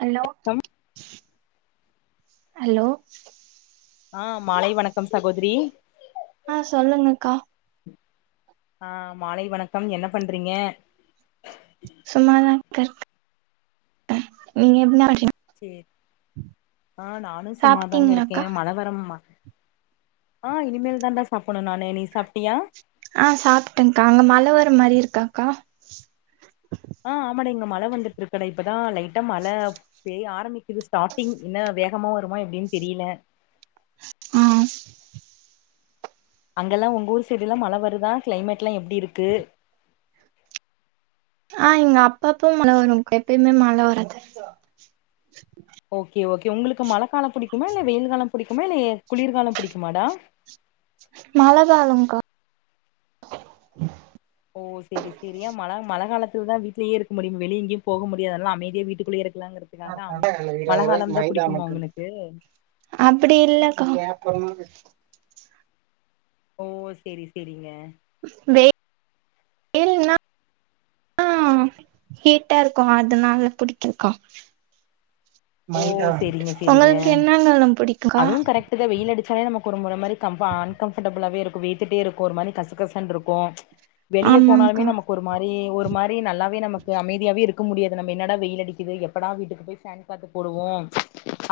hello hello அ மாலை வணக்கம் சகோதிரி அ சொல்லுங்கக்கா அ மாலை வணக்கம் என்ன பண்றீங்க சும்மாதான்க்கா இருக்க நீங்க [unintelligible] சேரி அ நானு சும்மாதாங்க இருக்கே சாப்ட்டீங்களாக்கா மழ வர மா அ இனிமேல் தான்டா சாப்பிடணு நானு நீ சாப்ப அ சாப்பிட்டேனக்கா அங்க மழ வர மாரி இருக்காக்கா அ ஆமாட இங்க மழ வந்துட்டு இருக்கடா இப்பதா லைட்டா மழ பேய்ய ஆரம்பிக்குது ஸ்டார்ட்டிங் என்ன வேகமா வருமா எப்டின்னு தெரியல அ அங்கெல்லா உங்க ஊர் சைடுலா மழ வருதா கிளைமேட்ல்லா எப்டி இருக்கு அ இங்க அப்ப அப்ப மழ வருக்கா எப்பயுமே மழ வராது ஓகே ஓகே உங்ளுக்கு மழ காலோ புடிக்குமா இல்ல வெயில் காலோ புடிக்குமா இல்ல ஏ குளிர் காலோ புடிக்குமாடா மழ காலோக்கா [inaudible] ஓ செரி செரி ஏ மழ மழ காலத்தில தா வீட்லயே இருக்க முடியு வெளி எங்கயு போக முடியாதல்ல அதனால அமைதியா வீட்டுக்குள்ளயே இருக் லங்கிறதுக்காக அமை இருவது மழ காலோதா புடிக்குமா உங்ளுக்கு அப்பிடி இல்லக்கா ஓ செரி செரிங்க வெ வெயில்னா னா ஹீட்டா இருக்கு அதுனால புடிக்குக்கா ஓ சேரிங்க சேரிங்க உங்களுக்கு என்னகாலோ புடிக்குக்கா அதுவும் கரெக்ட் [unintelligible] நமக்கு ஒரு மாரி கம் அன்கம்ஃபர்டபுளாவ இருக்கு வேத்துட்டே இருக்கு ஒரு மாரி கசகசன்னு இருக்கு வெளியே போனாலுமே ஆமாங்க்கா நமக்கு ஒரு மாரி ஒரு மாரி நல்லாவே நமக்கு அமைதியாவே இருக் க்க முடியாது நம்ம என்னடா வெயில் அடிக்குது எப்படா வீட்டுக்கு போய் ஃபேன் காத்து போடுவோ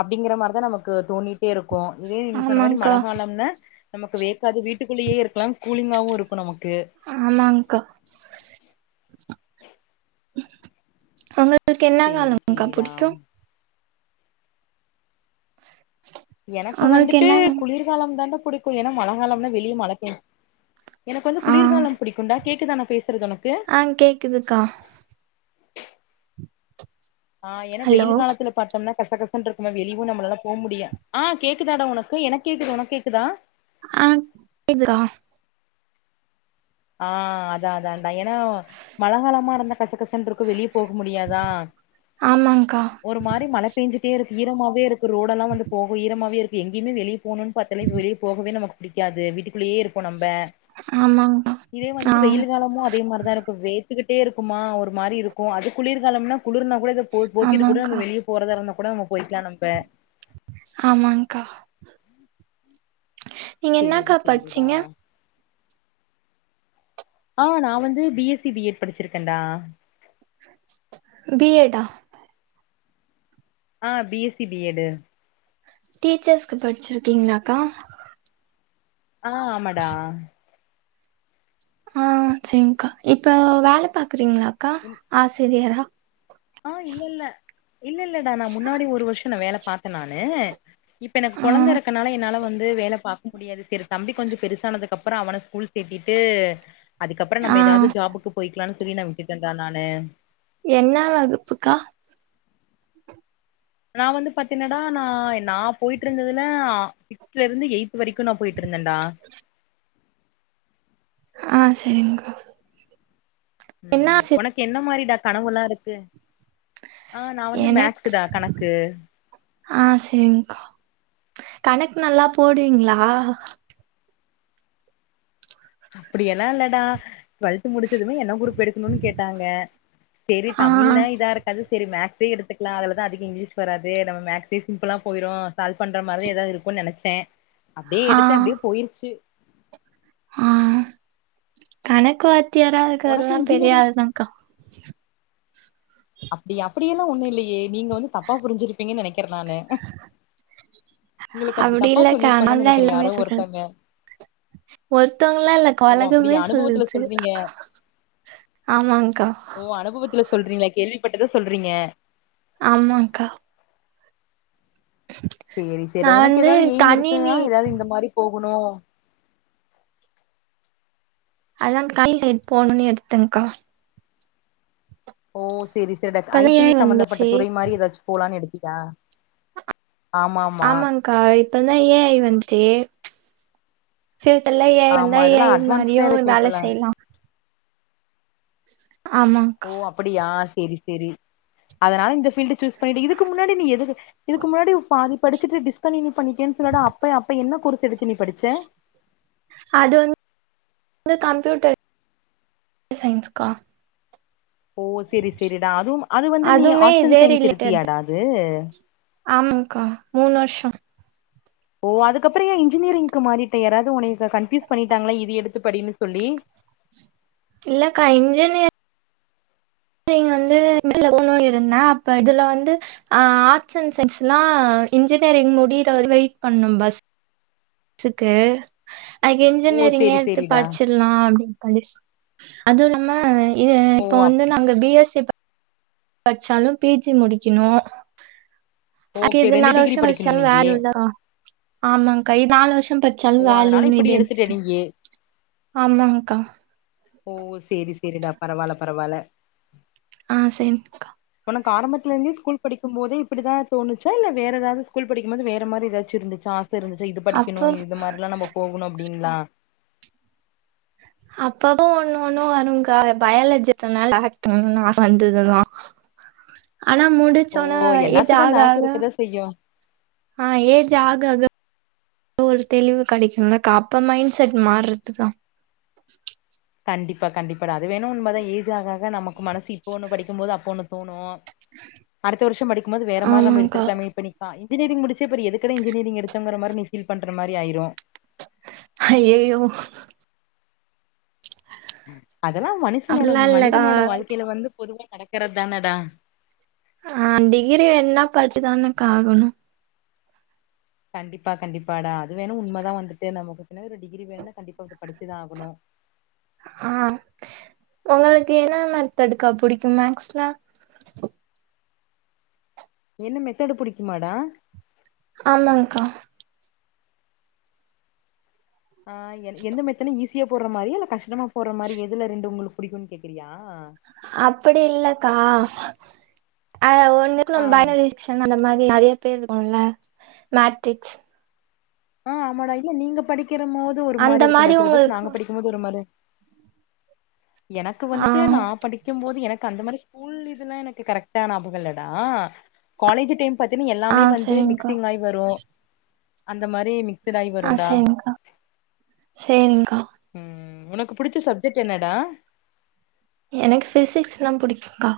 அப்டிங்கிற மாரிதா நமக்கு தோணிட்டே இருக்கு க்கு இதே நீங்க சொன்ன மாரி மழ ஆமாங்க்கா காலோம்னா நமக்கு வேக் காது வீட்டுக்குள்ளேயே இருக்கலா கூலிங்காவு இருக்கு நமக்கு ஆமாங்க்கா ஒங்களுக்கு என்னா சேரி காலம் கா சேரிடா புடிக்கு எனக்கு உங்களுக்கு வந்துட்டு என்ன குளிர்காலம் தான்டா புடிக்கு ஏனா மழகாலம்னா வெளியே மழபேஞ் எனக்கு வந்து ஆ குளிர்காலம் புடிக்கும் டா கேக்குதா நா பேசு ஆ கேக்குதுக்கா ஆ ஏன்னா ஹலோ வெயில் காலத்துல பாத்தோம்னா கசகசன் இருக்குமா வெளிவும் நம்மளால போ முடியு ஆ கேக்குதாடா உனக்கு எனக்கு கேக்குது உனக் கேக்குதா ஆ கேக்துக்கா ஆ அதா அதான்டா ஏனா மழ காலமா இருந்தா கசக்கச சன் இருக்கு வெளியே போக முடியாதா ஆமாங்க்கா ஒரு மாரி மழ பேஞ்சுட்டே இருக் ஈரமாவே இருக் ரோடெல்லா வந்து போக ஈரமாவே இருக்கு எங்கயுமே வெளிய போணுன் பாத்தாலே வெளிய போகவே நமக்கு பிடிக்காது வீட்டுகுள்ளேயே இரு ப்போ நம்ப ஆமாங்க்கா இதே ஆ வந்துட்டு வெயில் காலமும் அதே மாரிதான் இருக்கு வே த்துக்கிட்டே இருக்குமா ஒரு மாரி இருக்கு அது குளிர்காலம்னா குளிர்னா கூட எதோ போ போத்திட்டு கூட ஆமாங்க்கா நம்ம வெளிய போறதா இருந்தா கூட நம்ம போய்க்கலா நம்ப ஆமாங்கா நீங்க சேரி என்னக்கா சேரிடா படிச்சீங்க ஆ நா வந்து B S C B Ed படிச்சிருக்கேன்டா பி எட் ஆ ஆ B S C B Ed டீச்சர்ஸ்க்கு படிச்சிருக்கீங்களாக்கா ஆ ஆமாடா ஆ சரிங்கா இப்ப வேல பாக்குறீங்களாக்கா ஆசிரியரா ஆ இல்ல இல்ல இல்ல இல்லடா நா முன்னாடி ஒரு வருஷொ நா வேல பாத்தே நானு இப்ப எனக்கு ஆ கொழந்தை இருக்கனால என்னால வந் து வேல பாக்க முடியாது செரி தம்பி கொஞ்ச பெருசானதுக்குப்புற அவன ஸ்கூல் சேத்திட்டு அதுக்கப்புறொ ஆ நம்ம ஏதாவது ஜாபுக்கு போய்க்கலானு சொல்லி நா விட்டுட்டண்டா நானு என்ன வகுப்புக்கா நா வந்து பாத்தீன்னடா நா நா போயிட்டு இருந்ததுல ஆ சிக்ஸ்த்ல இருந்து எய்த் வரைக்கு நா போயிட்டு இருந்தேன்டா ஆ சரிங்க்கா என்ன ம் ஆசி உனக்கு என்ன மாரிடா கனவுல்லா இருக்கு ஆ நா வந்து எனக்கு மேக்ஸ்டா கணக்கு ஆ செரிங்க்கா கணக்கு நல்லா போடுவீங்களா அப்டி எல்லா இல்லடா டுவெல்த் முடிச்சதுமே என்ன குரூப் எடுக்கணும்னு கேட்டாங்க சேரி ஆ தமிழ்னா இதா இருக்காது சேரி மேக்ஸ் ஸே எடுத்துக்கலா அதுலதா அதிக இங்கிலிஷ் வராது நம்ம மேக்ஸே சிம்பிளா போயிரு சால்வ் பண்ற மாரி ஏதாவது இருக்கும்ன்னு நனச்சே அப்டியே ஆ எடுத்தே அப்டியே போயிருச்சு ஆ கணக்கு வாத்தியாரா உனக்கு இருக்றதல்லா பெரிய இன்ஜினியரிங் ஆள்தான்க்கா அப்டியா அப்டியெல்லா ஒண்ணு இல்லையே நீங்க வந்து தப்பா புரிஞ்சிருப்பீங்கன் நனக்கிறேன் நானு உங்களுக்கு அப்டி தப்பா இல்லக்கா சொல்லிருப்பாங்கன்னு அதனால நெனைக்கிறே எல்லாமே யாரோ சொல்றது ஒருத்தங்க ஒருத்தவங்களா இல்லக்கா ஓ உலகமே அப்டியா அனுபவத்துல சொல்லுது சொல்றீங்க ஆமாங் கா ல்ல சொல்றீங்களா கேள்விப்பட்டத சொல்றீங்க ஆமாங் கா சேரி சேரி நா ஒனக்கு வந்து ஏதாவது எய்ம் இருக்குனா கணினி ஏதாவது இந்த மாரி போ கனூ அதாங்க [unintelligible] போணும்னு எடுத்தேன்கா ஓ சேரி சேரிடா ஐ இப்பதா ஏ டி சம்பந்தப்பட்ட வந்துச்சு துறை மாரி ஏதாச்சு போலான்னு எடு த்தியா ஆமாங் கா இப்பதான் ஏ ஐ வந்துட்டே ஃபியூச்சர்ல்ல ஏ ஐ ஆமா வந்தா ஏ இதெல்லா ஐ மாரியு அட்வான்ஸ்டா இருக்கு வேல இப்பெல்லா செய்லான் ஆமாங்க்கா ஓ அப்படியா சேரி சேரி அதனால இந்த ஃபீல்டு சூஸ் பண்ணிட்ட இதுக்கு முன்னாடி நீ எதுக் இதுக்கு முன்னாடி பாதி படிச்சிட்டு டிஸ்கண்னியூ பண்ணிட்டியான் சொல்லுடா அப்ப அப்ப என்ன கோர்ஸ் எடுத்து நீ படிச்ச அது வந்து கம்ப்யூட்டர் சயின்ஸ்கா ஓ செரி செரிடா அதுவும் அது வந்து நீ அதுமே ஆட்ஸ் அண் இதே சயின்ஸ் ரிலேட்டட் எடுத்தியாடா அது ஆமாங்க்கா மூண் வர்ஷோ ஓ அதுக்கப்றோ ஏன் இன்ஜினியரிங்க்கு மாறிட்ட யாராவது உன்னைய கன்ஃப்யூஸ் பண்ணிட்டாங்ளா இது எடுத்து படினு சொல்லி இல்லக்கா இன்ஜினியர் நீங்க வந்து [unintelligible] இருந்தே அப்ப இதுல வந்து ஆ ஆட்ஸ் அண் சயின்ஸ்ல்லா இன்ஜினியரிங் முடி ட்டு அவர் வெய்ட் பண்ணு பஸ் க்கு அதுக்கு ஓ இன்ஜினியரிங்கே சேரி எடுத்து சேரிடா படிச்சில்லா அப்டினு படிச் அதுவுல்லாம இது ஓ இப்ப அப் வந்து நாங்க பி எஸ் சி பட்ச்சாலு பி ஜி முடிக்கணு அக்கா ஓகே இது ரெண்டு நாலு டிகிரி வர்ஷோ படிக்கணு படிச்சாலு நீயி வேல்யு இல்லதா ஆமாங்க்கா இது நாலு வர்ஷோ என்ன பச்சாலு ஓ அதனால வேல்யூனு இப்படி இதே எடுத்துட்ட எத்துக்லா நீயி ஆமாங்காகா ஓ சேரி சேரிடா பரவால பரவால ஆ சேம்க்கா உனக்கு ஆரம்பத்லருந்தே ஸ்கூல் படிக்கும்போதே இப்டிதா தோனுச்சா இல்ல வேற எதாவது ஸ்கூல் படிக்கும்போது வேற மாரி எதாச்சு இருந்துச்சா இருந்துச்சா இது படிக்கணு அப்போ இது மாறில்லா நம்ம போகணு அப்டின்லா அப்பப்ப ஒன்னு ஒன்னு வருங்க்கா பயாலஜி எத்தனால [unintelligible] ஆச வந்துதுதா ஆனா ஓ முடிச்சொன்ன ஏஜ் எல்லாத்துக்கு ஆக அந்த ஆச ஆக இருக்கதா செய்யு ஆஹ் ஏஜ் ஆக ஆக ஒரு தெளிவு கெடைக்கும்ல்லக்கா அப்ப மைண்செட் மார்றதுதா கண்டிப்பா கண்டிப்பாடா அது வேணு உண்மதா ஏஜ் ஆக ஆக நமக்கு மனசு இப்ப ஒன்னு படிக்கூ போது அப்ப ஒன்னு தோணு அடுத்த வர்ஷோ படிக்கும்போது வேற மாறி நம்ம ஆமாங்க்கா எடுத்திருக்கலாமே இப்ப நீ பா இன்ஜினியரிங் முடிச்சி இப்ப எதுக்குடா இன்ஜினியரிங் எடுத்தோங்குற மாறி நீ ஃபீல் பண்ற மாறி ஆயிரு ஹய்யயோ அதெல்லா மனுஷனோட அப்டிலா இல்லக்கா மனிதனோட வாழ்க்கைல வந்து பொதுவா நடக்கிறதானடா ஆ டிகிரி வேன்னா படிச்சுதானக்கா ஆகணு கண்டிப்பா கண்டிப்பாடா அது வேணு உண்மதா வந்துட்டு நமக் பின்னாடி ஒரு டிகிரி வேணுனா கண்டிப்பா படிச்சுதா ஆகணு ஆ உங்களுக்கு என்ன மெத்தேடுக்கா புடிக்கு மேக்ஸ்ல என்ன மெத்தேடு புடிக்குமாடா ஆமாங்க்கா ஆ எந்த மெத்தென்ன ஈஸியா போட்ற மாறியா இல்ல கஷ்டமா போட்ற மாறி எதுல ரெண்டு உங்ளுக்கு புடிக்குனு கேக்குறியா அப்டி இல்லக்கா அதுல ஒன்னுக்கூ ஆ நம்ம பய்னரேஷன் அந்த மாறி நெறய பேர் இருக்குல்ல மேட்ரிக்ஸ் ஆ ஆமாடா இல்ல நீங்க படிக்கிறம்மோது ஒரு அந்த மாறி இருக்குண்டா மாரி சிலபஸ் உங்களுக்கு நாங்க படிக்கும்போது ஒரு மாறி எனக்கு ஆ வந்துட்டு நா படிக்கும்போது எனக் கு அந்த மாறி ஸ்கூல் இதுல்லா எனக்கு கரெக்டா ஞாபகோ இல்லடா காலேஜ் டைம் பாத்தீனா ஆ எல்லாமே வந்து சரிங்க்கா மிக்சிங் ஆய் வரு இந்த மாரி மிக்சடாயி ஆ வருண்டா சரிங்க்கா சரிங்க்கா ம் உனக்கு புடிச்ச சப்ஜெக்ட் என்னடா எனக்கு பிசிக்ஸ்லா புடிக்குங்க்கா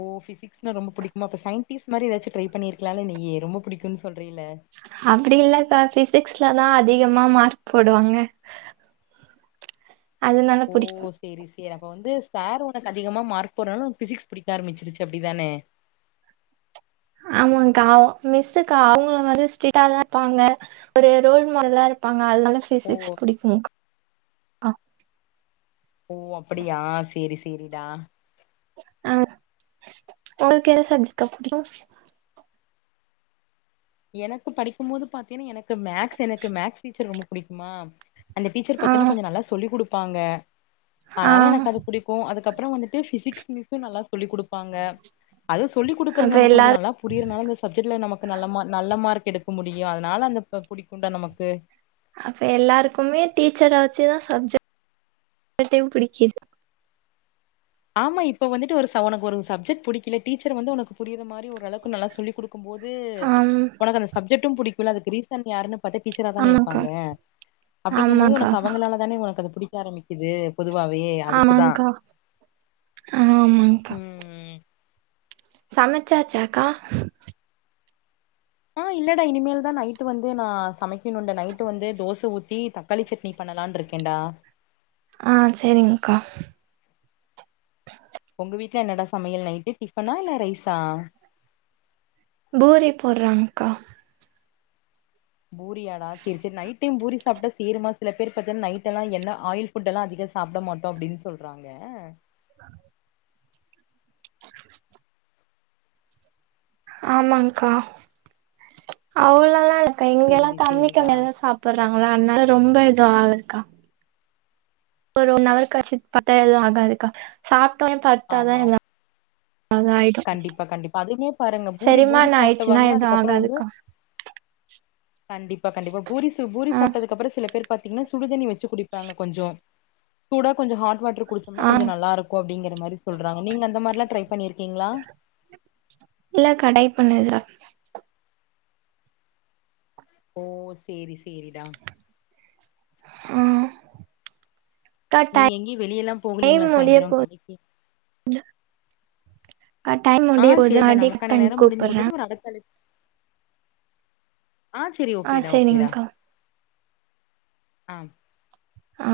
ஓ பிசிக்ஸ்னா ரொம்ப பிடிக்குமோ அப்ப சயின்டிஸ் மாறி எதாச்சு ட்ரை பண்ணிர்க்லால நீயி ரொம்ப புடிக்குனு சொ அப்டி இல்லக்கா பிசிக்ஸ்லதா அதிகமா மார்க் போடுவாங்க அதுனால புடிக்கு எனக்கு வந்து சார் உனக்கு அதிகமா மார்க் போறனால உனக்கு பிசிக்ஸ் புடிக்க ஆரம்பிச்சிருச்சு அப்டிதான ஆமாக்கா அ மிஸ்க்கா அவுங்க வந்து ஸ்ட்ரீட்டாதா இருப்பாங்க ஒரு ரோல் மாடலா இருப்பா அ அதனால ஓ ஃபிசிக்ஸ் புடிக்குங்க் ஆ ஓ அப்டியா சேரி சேரிடா அ ஒங்களுக்கெந்த சப்ஜக்ட்க்கா புடிக்கு எனக்கு படிக்கும் போது பாத்தீனா எனக்கு மேக்ஸ் எனக்கு மேக்ஸ் டீச்சர் ரொம்ப புடிக்குமா அந்த டீச்சர் ஆ பாத்தினா கொஞ்ச நல்லா சொல்லி குடுப்பாங்க ஆ அதால எனக்கு அது புடிக்கு அதுக்கப்பற வந்துட்டு ஃபிசிக்ஸ் மிஸ்ஸு நல்லா சொல்லி் குடுப்பாங்க அது சொல்லி குடுக்குறது அப்ப நமக்கு கொஞ்ச எல்லாரு நல்லா புரியறனால அந்த சப்ஜெக்ட்ல நமக் இப்ப நல்ல மா நல்ல மார்க் எடுக்க முடியு அதனால அந்த ப புடிக்குன்டா நமக்கு அப்ப எல்லாருக்குமே டீச்சர வச்சுதா சப்ஜெக்ட் டயு பிடிக்குது ஆமா இப்ப வந்துட்டு ஒரு ச ஒனக்கு ஒரு சப்ஜெக்ட் புடிக்கல டீச்சர் வந்து ஒனக்கு புரியுரமாரி அப்டி ஓரளவுக்கு நல்லா சொல்லிக் குடுக்கும் போது ஆம் ஒனக்கு அந்த சப்ஜெக்ட்டு புடிக்குல அதுக்கு ரீசன் யாருன்னு பாத்தா டீச்சரா தானே ஆமாக்கா இருப்பாங்க அப்டிங்கமோது ஆமாக்கா ஒனக்கு அவங்களால தானே ஒனக்கு அது புடிக்க ஆரம்மிக்குது பொதுவாவே அதுக்குதா ஆமாங்க்கா ம் சமச்சாச்சாக்கா ஆ இல்லடா இனிமேல் தா நைட்டுவந்து நா சமைக்கணுடா நைட்டு வந்து தோச ஊத் த்தி தக்காளி சட்னி பண்ணலான்ருக்கேன்டா ஆ சேரிங்க்கா ஒங்க வீட்ல என்னடா சமையல் நைட்டு டிஃபனா இல்ல ரைஸா பூரி போட்றாங்கக்கா பூரியாடா சேரி சேரி நைட் டைம் பூரி சாப்ட்டா சேருமா சில பேரு பாத்தீனா நைட்டெல்லா எண்ண ஆயில் புட்டெல்லா அதிக அ சாப்ட மாட்டோ அப்டின் சொல்றாங்க [inaudible] [unintelligible] ஆமாங்க்கா அவ்ளலால்ல க்கா இங்கெல்லா சேரி கம்மி சேரிடா கம்மியாதா சாப்பிட்றாங்களா அதுனால ரொம்ப எது ஆகாதுக்கா ஒரு ஒன்னவரு கழிச்சி படுத்தா எது ஆகாதுக்கா சாப்ட்டோனே படுத்தாதா ஆமாம் எல்லா அவ்ங்க ஆயிடு கண்டிப்பா கண்டிப்பா அதுவுமே பாருங்க பூரி பூரி செரிமான ஆய்ர்ச்சுனா சாப்ட்டவங்க எது அதுக்கப்புறோ வந்து ஆகாதுக்கா [inaudible] கண்டிப்பா கண்டிப்பா பூரி சுட் பூரி ஆ சாப்ட்டதுக்கப்பற சில பேரு பாத்தீங்னா சுடுதண்ணி வச்சு குடிப்பாங்க கொஞ்ச சூடா கொஞ்ச ஹாட் வாட்ரு குடிச்சம்னா ஆ கொஞ்ச நல்லாருக்கு அப்டிங்கிற மாரி சொல்றாங்க நீங்க அந்த மார்லா ட்ரை பண்ணிருக்கீங்ளா இல்லக்கா டைப் பண்ணுதுல ஓ சேரி சேரிடா ஆ அக்கா நீங்க எங்கயு வெளியெல்லா போகலைங்ளா டைம் முடிய சாய்ந்தர போது கடைக்கு அக்கா டைம் ஆ முடிய போது சேரிடா மறுபடி கட் நமக்கான பண்ணி நேரம் முடிந்து கூப்புட்றே விட்டது ஒரு அடுத்த அழைப் ஆ செரி ஆ ஓகேடா ஓகேடா செரிங்க்கா ஆ ஆ